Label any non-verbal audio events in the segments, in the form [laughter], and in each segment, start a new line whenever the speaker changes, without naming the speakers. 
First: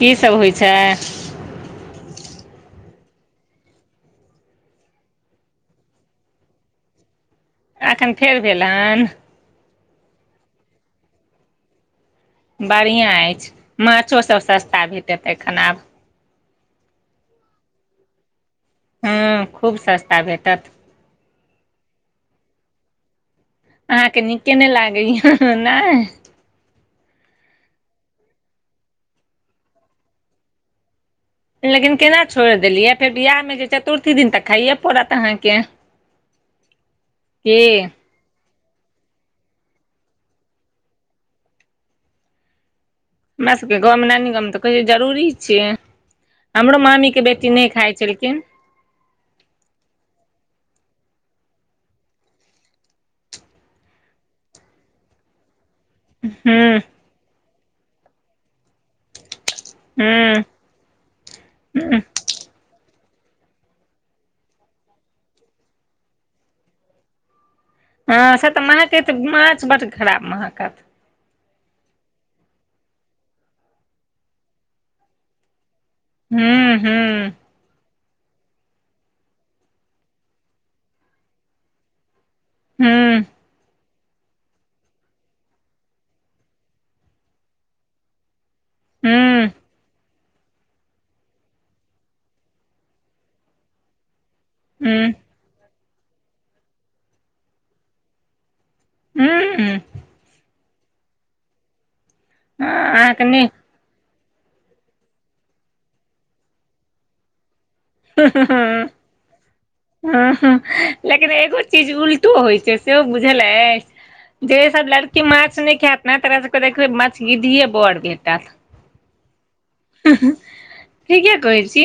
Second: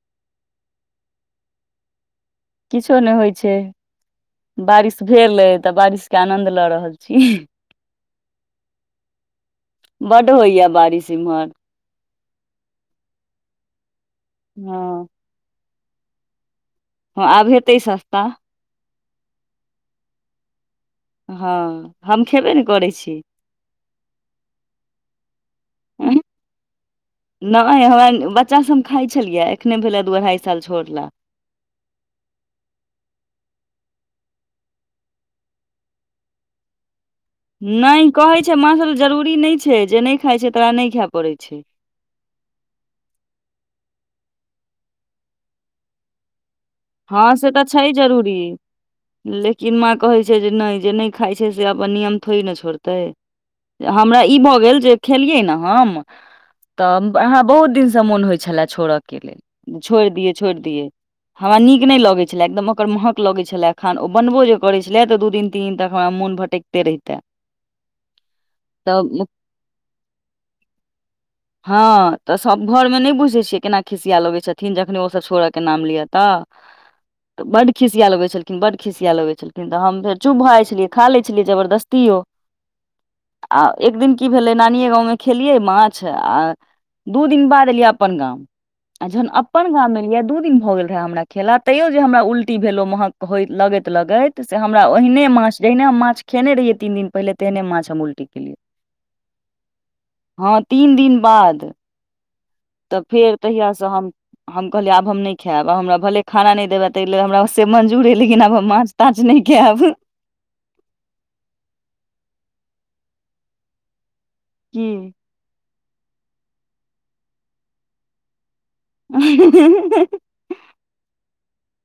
की सब होइ छै
किछो नय होइ छै बारिश भेल अइ तऽ बारिश के आनन्द लऽ रहल छी
अखन फेर भेल हन
बड होईए बारिश इमहर
बढ़िआँ अईछ माछोसभ
हँ
सस्ता भेटतै एखन आब
हँ आब हेतै सस्ता
हू खूब सस्ता भेटत
हँ हम खेबे ने करै छी
अहाँके नीके नय लागैय नय
नय हमरा बच्चाभ हम खाइ छलियै एखने भेले दू अढ़ाई साल छोड़ ला
लेकिन केना छोड़ देलियै फेर बियाह मे जे चतुर्थी दिन तक खाइये पड़त अहाँके
[inaudible]
की
नय कहै छै माछल जरूरी नय छै जे नय खाइ छै तरा नय खायए पड़ै छै
हमरा सबके गाँवमे नानी गाँव तऽ कहै छै जरुररी छियै हमरो मामीके
हँ
बेटी
से तऽ
नय
छै
खाइ
जरूरी
छलखिन
लेकिन माँ कहैत छै जे नय जे नय खाई छै से अपन नियम थोड़ ने छोड़तै हमरा ई भऽ गेल जे खेलियै ने हम
हुँ
अहाँ बहुत दिन से मोन होइत छलए छोड़ऽ के लेल छोर दियै
हूँ
छोर दियै हमरा नीक नहि
हूँ
लगैत छलै एकदम ओकर महग लगैत छलए एखन ओ बनबो जे करैत छलए तऽ दू दिन तीन दिन तक हमरा मोन भटक ओतय रहैता
हँ से तऽ महक माछ बड खराब महकत
हँ तऽ सभ घर मे नहि बुझैत छियै केना खिसिया लगैत छथिन जखन ओ सभ छोड़य के नाम लियत तऽ
हूँ हूँ
बड खिसिया लगै छलखिन बड खिसिया लगैत छथिन तऽ हम फेर चुप भऽ जाइ छलियै खा लै छलियै जबरदस्तियो
हूँ
आ एक दिन की भेलै नानिे गाँंव मे खेलियै माछ आ दू दिन बाद एलियै अपन गाम आ जहन
हूँ
अपन गााम मे एलियै दू दिन भऽ गेल भ गेल हमरा खेला तइयो जे हमरा उल्टी भेलोऊ महक होइत लगाएत लगाएत से हमरा
हूँ
आहियने माछ जहिना हम माछ खेने रहियै तीन दिन पहिल तहिने माछ हम उल्टी केलियै
हुँ
हँ तीन दिन बाद तऽ
अहाँके
फेर
नहि
तहिया से हम कहलियै आब हम नहि खायब हमरा भले खाना नहि देबै ताहि लेल हमरा से मंजूर है लेकिन अब हम माछ ताच नहिके खेब
हाँ लेकिन एगो चीज उलटो होइ छै सेहो बुझ अछि जे सब
की
लड़की मछ नहि खेत न तरा सब देख मछ गीधीए बोर देताअत
[unintelligible]
ठीके कह छी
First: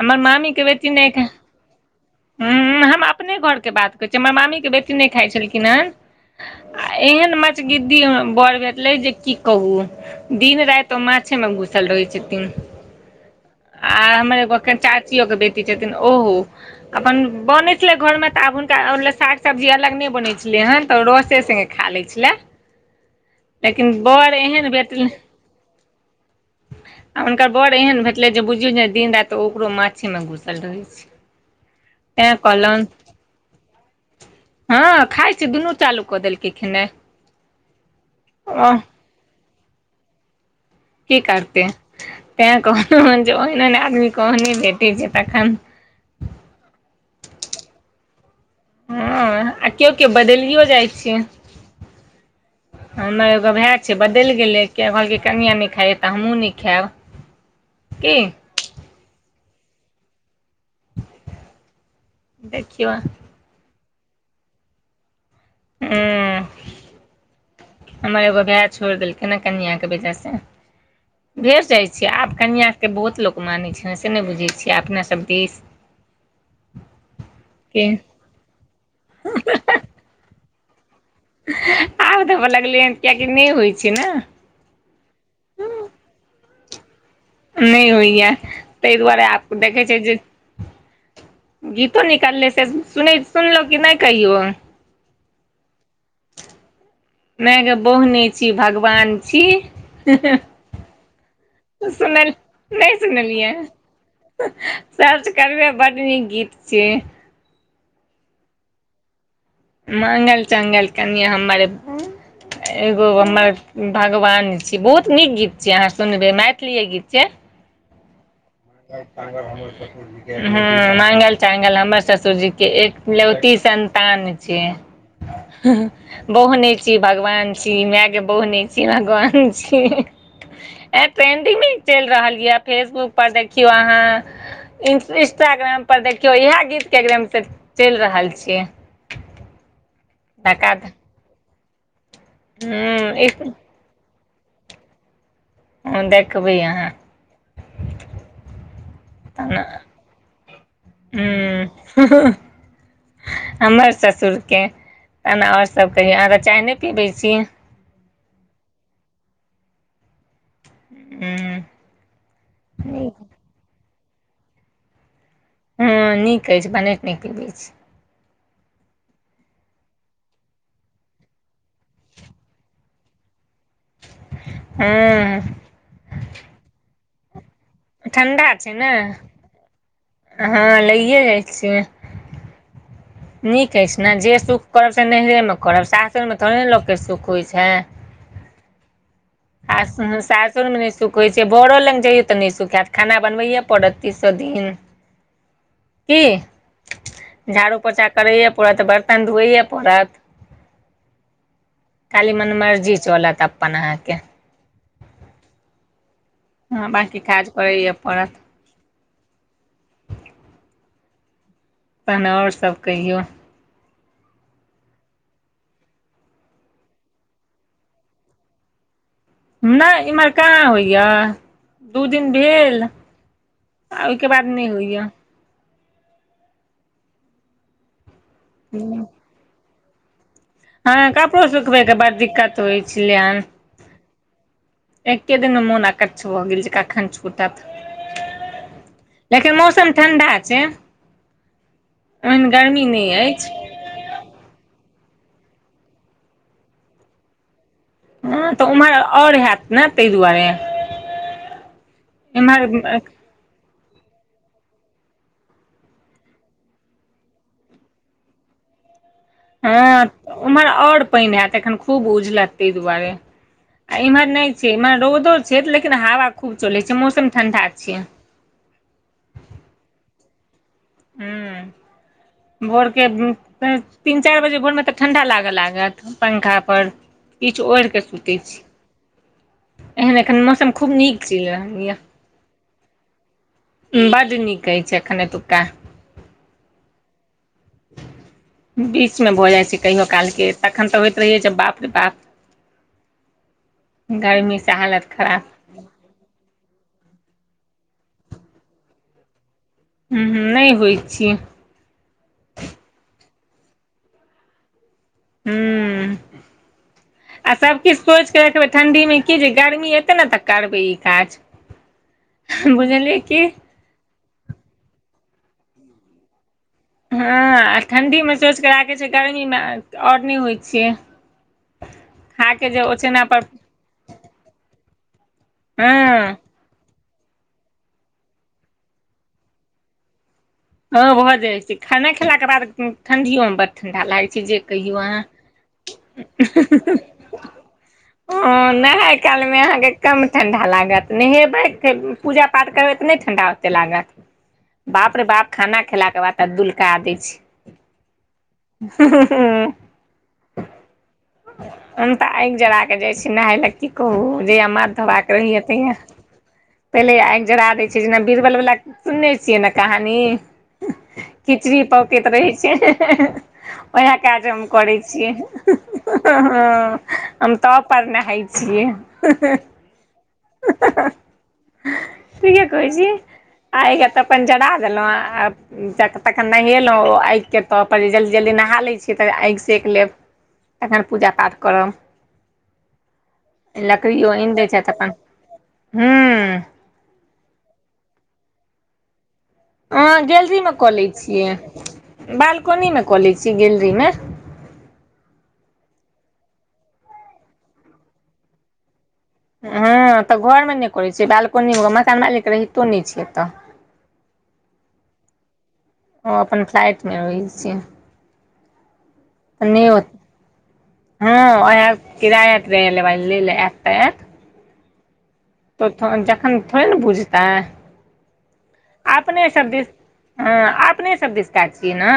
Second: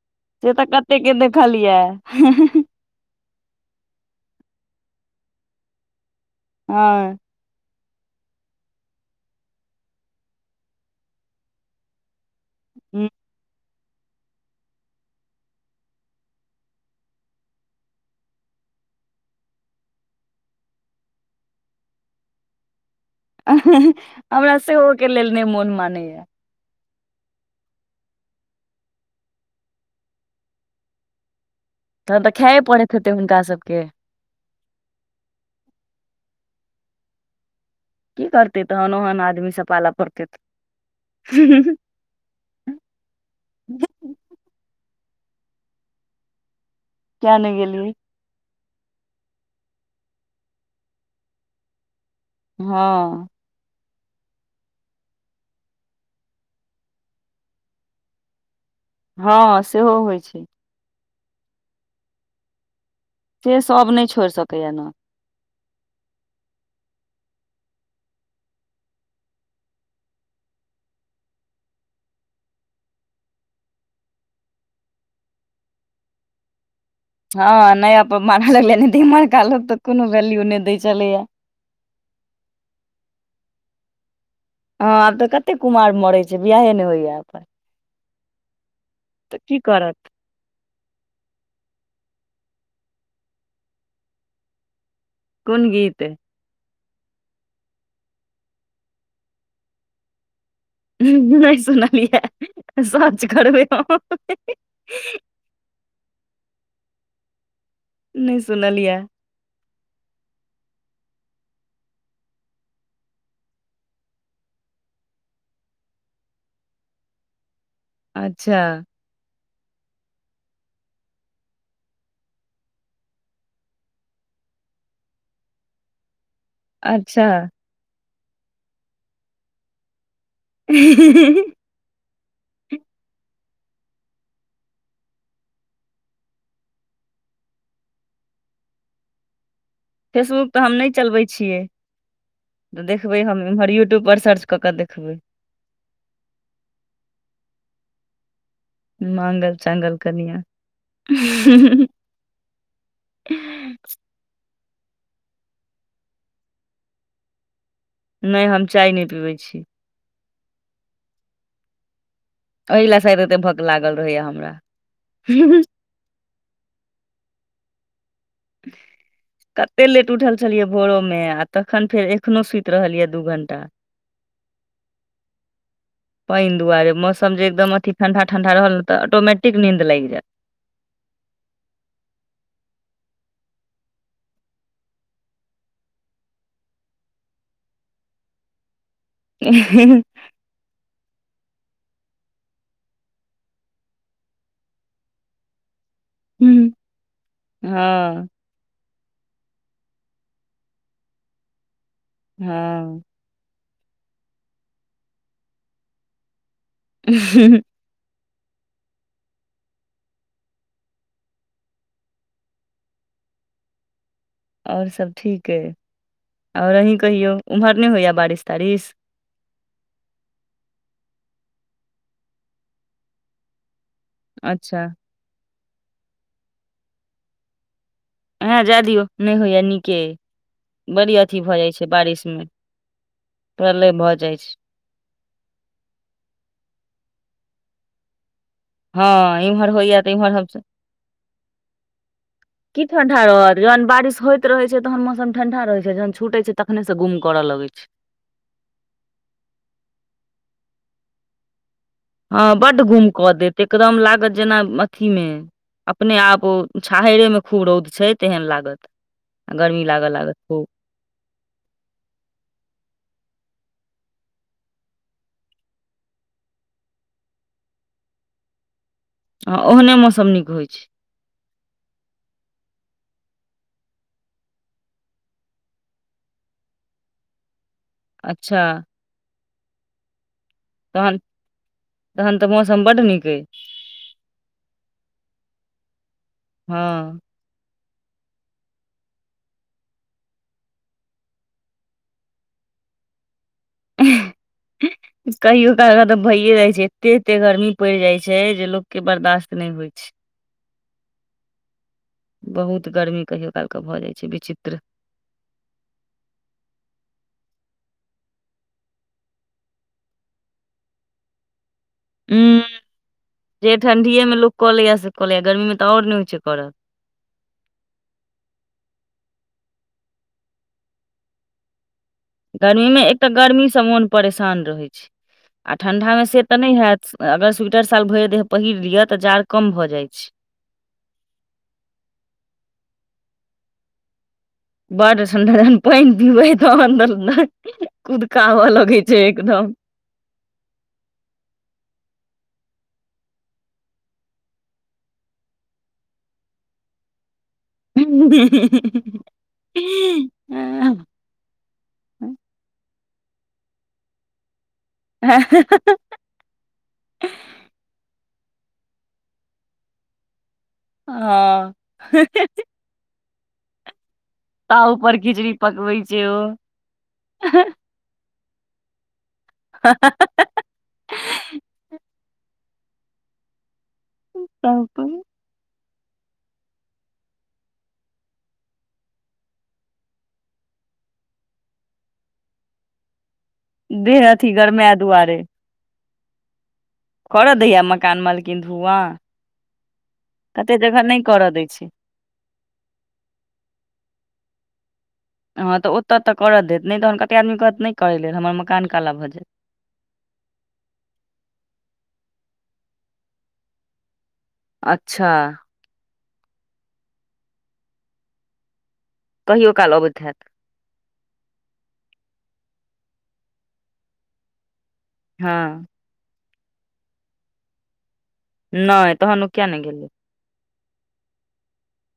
हमर
से
मामी
तऽ
बेटी
कते
नहि
के
खा
देखलियऽ
हूँ हम अपने घर बातै कहिए अछि हमर मामी के बेटी नहि खाइ छलखिन है
हँ
आ एहेन मछ गिद्दी बर भेटले जे की कहू दिन रैइतो माछे मे घुसल रहै छथिन
ह
आ हमर एगो एखन चाचियो के बेटी छथिन ओहो अपन बने छले घर में त आब हुनका ले साग सब्जी अलग ने बने छले हेन तो रसे से खा लैल छेला
हमरा
एहन
सेहो
भेटलै
के लेल नहि मोन मानैया
आ हुनकर बड़ एहन भेटलै जे बुझियौ ने दिन राएत ओकरो माछे मे घुसल रहैत छै
तहन तऽ
तैँ
खाए
कहलनि
पड़ैत हेतै हुनका सभ के
हँ खाइ छै दुनू चालू कऽ देलकिन खेना
की करतै तहन ओहन आदमी से पालऽ पड़तै
की करते तैं कहलोऊ हन जे ओहन ओन आदमी आह्ने भेटी छै तखन
क्य नहि गेलीये
हँ आ केओ केओ बदलियो जाइ छै
हँ
भए छै बदलि गेलै किया कहकै कनिआ नहि खाइय तऽ हमहु नहि खायब की
हँ सेहो होइ छै
देखयो
से सब नहि छोड़ि सकैया ने
ह हमर एगो भाय छोड़ देलखै ह कन्य के बेटा से भेज जाय छी आब कनिया के बहुत लोग माने छै से ने बुझे छीे अपना सब दे
[inaudible] हँ
के
नया पर मार लगलै दिम काल तऽ कोनो वैल्यू नहि दै छलैएा
आब धबऽ लगलै हन कियकि नहि होइ छै ने
हँ आब तऽ कते कुमार मरे छै बियाहे ने होइया आब
नहि होइया ताहि दुआरे
तऽ
आप
की
देखै छै
करत
जे गीतो निकालले से सु सुनलो क नहि कहियो
कोन गीत
मैाय ग बहु नेछी भगवान छी
नहि सुनलियै
सुनल नहि
सर्च
सुनलियऐ
करबै हम
सर्च करबे बड नीक गीत छिय
नहि सुनलियिया
मागल चङगल कनिया हमर एगो हमर भगवान छी बहुत नीक गीत छियै अहाँ सुनबै मैथिलीए गीत छियै
अच्छा
[unintelligible] ह मांगल चांगल हमर ससुरजी के एकलौती संतान छी बोहने छी
अच्छा
भगवान छी माय के बहु नहि छी भगवान छी पेंडिंग चलि रहल यए फेसबुक पर देखियौ अहाँ इ इंस्टाग्राम पर देखियौ इएह गीत के एकदम से चलि रहल छै
फेसबुक तऽ हम नहि चलबै छियै
हूँ
तऽ देखबै
एक
हम एमहर यूट्यूब पर सर्च कऽ कऽ देखबै देखबै
ह देखबै
मांगल
अहाँ
चांगल कनिया
[unintelligible] हमर ससुरके तहन आओर सभ कहियो अहाँ तऽ चाय नहि पीबै छी
नहि हम चाय नहि पीबै छी
ह
एहि लए शायद एते भक लागल रहैयै हमरा
हँ नीक अछि भने नहि पीबैत छी
[unintelligible] कतेक लेट उठल छलियै भोरोमे आ तखन फेर एखनौ सुति रहलियै दू घण्टा
हँ
पानि दुआरे मौसम जे एकदम अथि ठंडा ठंडा
ठण्डा छै
रहल ने तऽ ऑटोमटिक नीन्द लागि जायत
हँ लागिए जाइ छै नीक अछि ने जे सुख करब से नहियरेमे करब सासुरमे थोड़े ने लोकके सुख होइत छै [unintelligible] सासुरमे नहि सुख होइ छै बरो लग जइयौ तऽ नहि सुख हैत खाना बनबैयै पड़त तीसो दिन
[inaudible]
की
हम्म,
झाड़ू पोछा
हँ
करैया परत वर तन धोइए पड़त खाली मन मर्जी
हँ
चलत अप अपन अहाँके हँ बाकी काज करैए पड़त तहन आओर सब कहियौ
आओर सभ ठीक अइ आओर अहीं कहियौ ओम्हर नहि होइयै बारिश तारिश
नहि इम्हर कहाँ होइयै दू दिन भेल आ ओहिके बाद नहि
अच्छा
होइयै
ह जाय दियौ नहि होइयै नीके अइ
हमरा
बड़ी अथी
कपड़ो
भऽ जाइ छै
सुखबैके बड़
बारिश मे
दिक्कत होइ छलै हन
प्रलय भऽ जाइ छै
एके दिनमे मोन आकछ भऽ गेल जे कखन छूटट
हँ एम्हर होइए तऽ इम्हर हम सब
ओहन
की
गर्मी नहि
ठण्डा रहत
अछि
जहन बारिश होइत रहे छै तहन मौसम ठंडा रहय छै जहन छूटे छै तखने से गुम करऽ लगै छै
ह तऽ उम्हर आओर हैत ने ताहि दुआरे
हँ बड्ड
एम्हर
गुम कऽ देत एकदम लागत जेना अथीमे अपने आप ओ छाहरे मे खूब रौद छै तेहन लागत आ गर्मी
हँ
लागऽ लागत
उम्हर
खूब
आओर पानि हैत एखन खूब उझलत ताहि दुआरे आ इम्हर नहि छै इमहर रौदो छै लेकिन हवा खूब चलै छै मौसम ठंडा छै
हँ ओहने मौसम नीक होइ छै
हूँ भोरके तीन चारि बजे भोर मे तऽ ठंडा लागय लागत पंखा पर किछु ओढ़ के सुतै
अच्छा
छी एह एखन मौसम खूब
तहन
नीक चलि रहल यै
तहन तऽ मौसम बड्ड नीक अइ
बड नीक कहै छै एखन एतुक्का
हँ
बीच मे भऽ जाइ छै कहियो कालके तखन तऽ होइत रहैयै जे बाप रे बाप
[inaudible]
गर्मी से हालत खराब
कहियो तऽ भये जाय छै एते एते गर्मी पड़ि जाय छै जे लोक के बर्दाश्त नहि होइत छै
ह्म नहि होइत छी
बहुत गर्मी कहियो काल के भऽ जाइ छै विचित्र
ह्म आ सबकछु सोचिक रखबै ठंडी मे की जे गर्मी एते न त करबै ई काज
[inaudible]
बुझली कि
ठंढिए मे लोक कलैया से कलैय गर्मीमे त और नहि होइ छै करत
हँ आ ठंडिमे सोचिक राखैत छै गर्मीमे आओर नहि होइत छियै खा के जे
गर्मीमे
ओछैना
एकटाऽ
पर
गर्मी मन परेशान रहै छै आ
हँ
ठंढा मे से त नहि हैत अगर स्वीटर शाल भरि देह पहिर लियअ तऽ जाड़ कम भऽ जाइ छै
हँ भऽ जाइ छै खाना खेला के बाद ठंढियो मे बड ठंडा लागै छै जे कहियौ अहाँ
बड ठंडा जहन पानि पीबै तहन तऽ कुदकाबऽ
हँ
लगै
नहाई
छै
काल मे
एकदम
अहाँ कम ठंढा लागत नहेबै पूजा पाठ करबै त नहि ठंढा ओते लागत बाप रे बाप खाना खेलाके बाद त दुलका दै छै
[unintelligible]
हम तऽ आगि जरा के जाइ छी नहाय ले की कहू जे हमर तब आक रही हतै य पहिले आगि जरा दै छियै जेना बीरबल बला सुनने छियै ने कहानी
हँ
खिचड़ी पौकैत रहै छै उएह काज हम
ताव
करै
पर
छियै
खिचड़ी पकबै छै ओ
हम
ताव
तब पर नहाई छियै
[unintelligible]
ठीके कहै छियै आइ तऽ अपन जरा देलंऊ
पर
आ तखन नहेलहुँ ओ आगिके तर जे जल्दी जल्दी नहा लै छियै तऽ आगि सेक लेब तखन पूजा पाठ करब
देह
लकड़ियो आनि
अथी
दै छथि
गरमाय
अपन ह्म
कर दैया मकान मालकिन धुआँ
अहाँ गैलरीमे
कते जगह
कलै
नहि करऽ
छियै
दै छै
बालकनीमे क लै छियै गैलरीमे
हँ त ओत त कर देत नहि तहन कतेक आदमी कहत नहि करय लेल हमर मकान काला भ जायत
हँ तऽ घरमे नहि करैत छियै बालकोनीमे मकान मालिक रहितो नहि छै एता
अच्छा
ओ अपन फ्लाइट मे रही छ
कहियो
नै
काल अबैत हैत
इते हा आहा किराया लैला आइत त आइत
हँ
जखन थोड़े ने बुझते है
नहि तहन ओ
अपने
किया
सब
नहि
दिन
गेलै
हँ अपने सब दिशकाज छियै ने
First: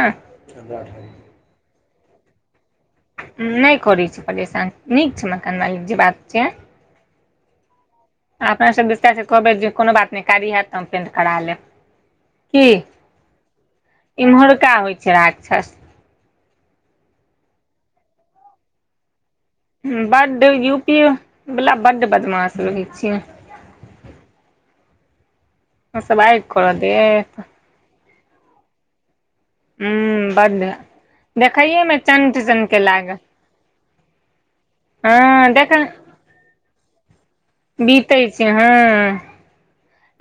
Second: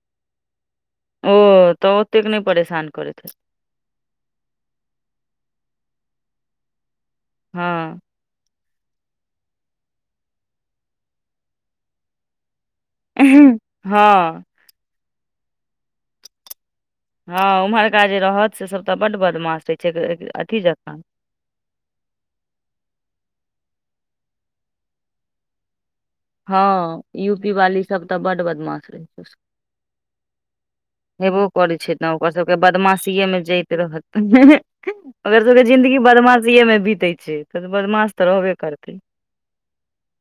ओ तऽ ओतेक नहि परेशान करैत हे
नहि करैत छै परेशान नीक छै मकान मालिक जे बात छै
हँ
अपनेसँ विस्तार कहबै जे कोनो बात नहि कारी हत तऽ हम पेंट करा लेब की
हँ
इम्हरका होइ छै राक्षस
हँ उम्हरका जे रहत से सब त बड बदमास
बड्ड यू पी वला बड्ड बदमाश रहै छी ह सब बा
हँ यू पी वाली सब तऽ बड बदमाश रहै छै
हूं बड्ड
हेबो करै
देखैये
छै
मे
ने ओकर
चंट
सबके
सनके लागल
बदमाशीएमे जाइत रहथि ओकर
हँ
सबके
देख
जिन्दगी बदमाशिएमे बीतै छै त बदमाश
बीतै
त
छै
रहबे
हँ
करतै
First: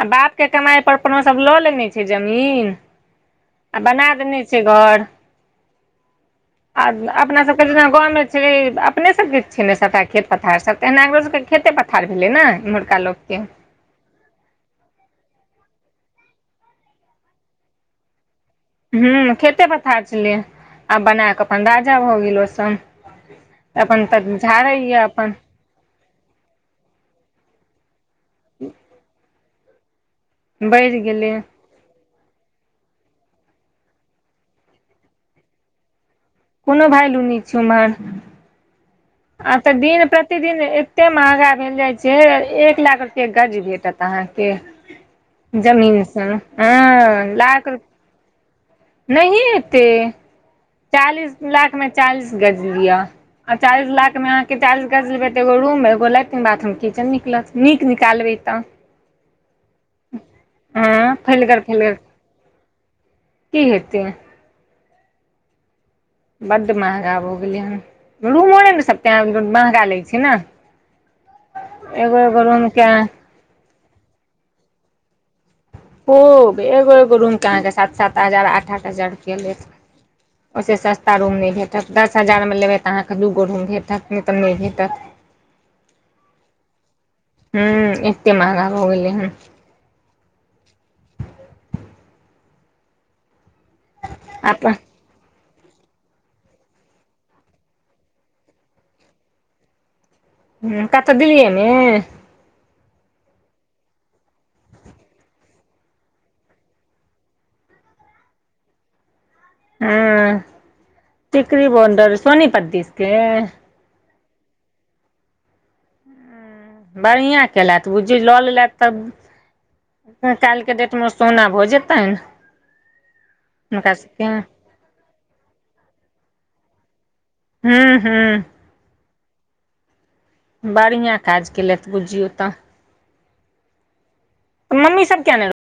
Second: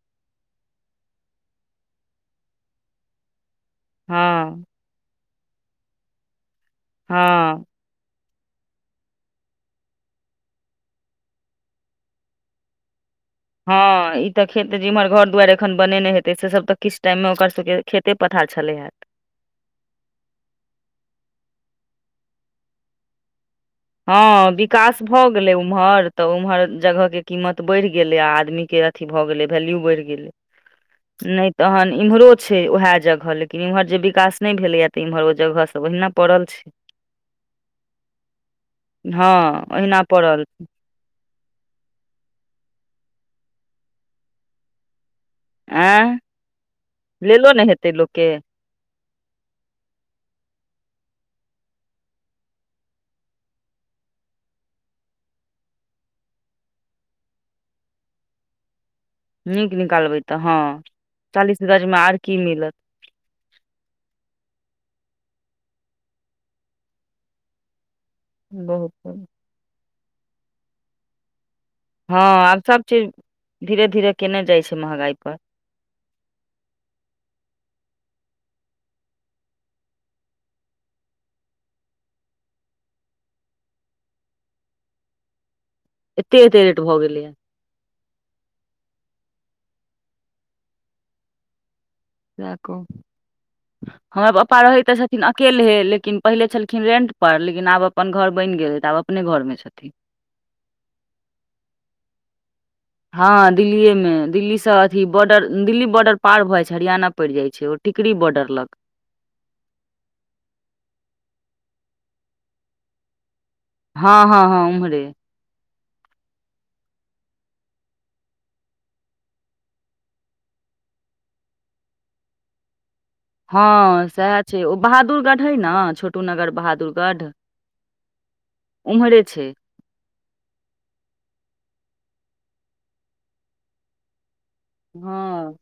आ बाप के कमाइ पर कोनो सब लऽ लेने छै जमीन आ बना
हँ
देने छै घर अपना
हँ
सबके जेना गाँमे अपने सबके छै ने सभटा खेत पथार सब तऽ एना ओरो सबके खेते पथार भेलै ने एम्हरका लोकके
हँ ई तऽ खेत जे इम्हर घर दुआरि एखन बने हेतै से सब तऽ किछु टाइम मे ओकर सबके खेते पथार छले हे
हुँ खेते पथार छलै आ बना कऽ अपन राजा भऽ गेल ओ सभ
हँ विकास भऽ गेलै उम्हर तऽ उम्हर जगह के कीमत बढ़ गेले आ आदमी के अथी भए गेले वैल्यू बढ़ गेले
बैढ़ि गेलै
तहन इम्हरो छै वएह जगह लेकिन इम्हर जे विकास नहि भेलेएा तऽ इम्हर ओ जगह सब ओहिना पड़ल छै
भायलु नै छै ओम्हर आ
हँ
तऽ
ओहिना
दिन
पड़ल
प्रतिदिन
छै।
एते महगा भेल जाइ छै एक लाख रुपे गज भेटत अहाँके
आँय
जमीनसँ हँ
लेलो ने
लाख
हेतै लोकके
नहि एते चालीस लाख मे चालीस गज लिया आ चालिस लाख मे अहाँके चालिस गज लेबै त एो रूम एो लेट्रिन बाथरूम किचन निकलत नीक निकालबै तऽ
नीक निकालबै तऽ हँ
फैलगर
चालीसगजमे
फैलगर
आर की मिलत
की हेतै बड्ड महगा भऽ गेलै हन रूमो नहि ने
बहुत
स महगा लै छै ने एगो
हँ
एगो
आब सब
रूमके
चीज धीरे धीरे कएने जाइ छै महगाइ पर
खूब एगो एगो रूमके अहाँके सात सात हजार आठ आठ हजार रुपया लेत
[unintelligible]
ओहिसँ सस्ता रूम नहि भेटत दस हजारमे लेबै तऽ अहाँकेँ दूगो रूम भेटत नहि तऽ नहि भेटत
एते एते रेट भऽ गेल
हुँ एते महंगा भ गेले हन
सह कहु हमरा पपा
अपन
रहैत छथिन लेकिन अकेले हे लेकिन पहिले छलखिन रेंट परर लेकिन आब अपन घर बनि गेलै तऽ आब अपने घरमे छथिन
ह कतऽ दिललियै मे
हँ दिल्लीए मे दिल्ली से अथी बॉर्डर दिल्ली बॉर्डर पार भऽ जाइ छै हरियाणा पड़ि जाइ छै टिकरी बॉर्डर लग
हँ टिकरी बोडर सोनीपथ दिसके
हँ हँ हँ उमरे
बढ़िआँ केलत बुझी लऽ लेलथि तब काल्हिके डेटमे सोना भऽ जेतै ने
हँ सएह छै ओ बहादुरगढ़ हइ ने छोटू नगर बहादुरगढ़
हूँ हूँ
उम्हरे छै
बढ़िआँ काज केलथि बुझियौ तऽ मम्मी सब कियेअ ने
हँ
एलखून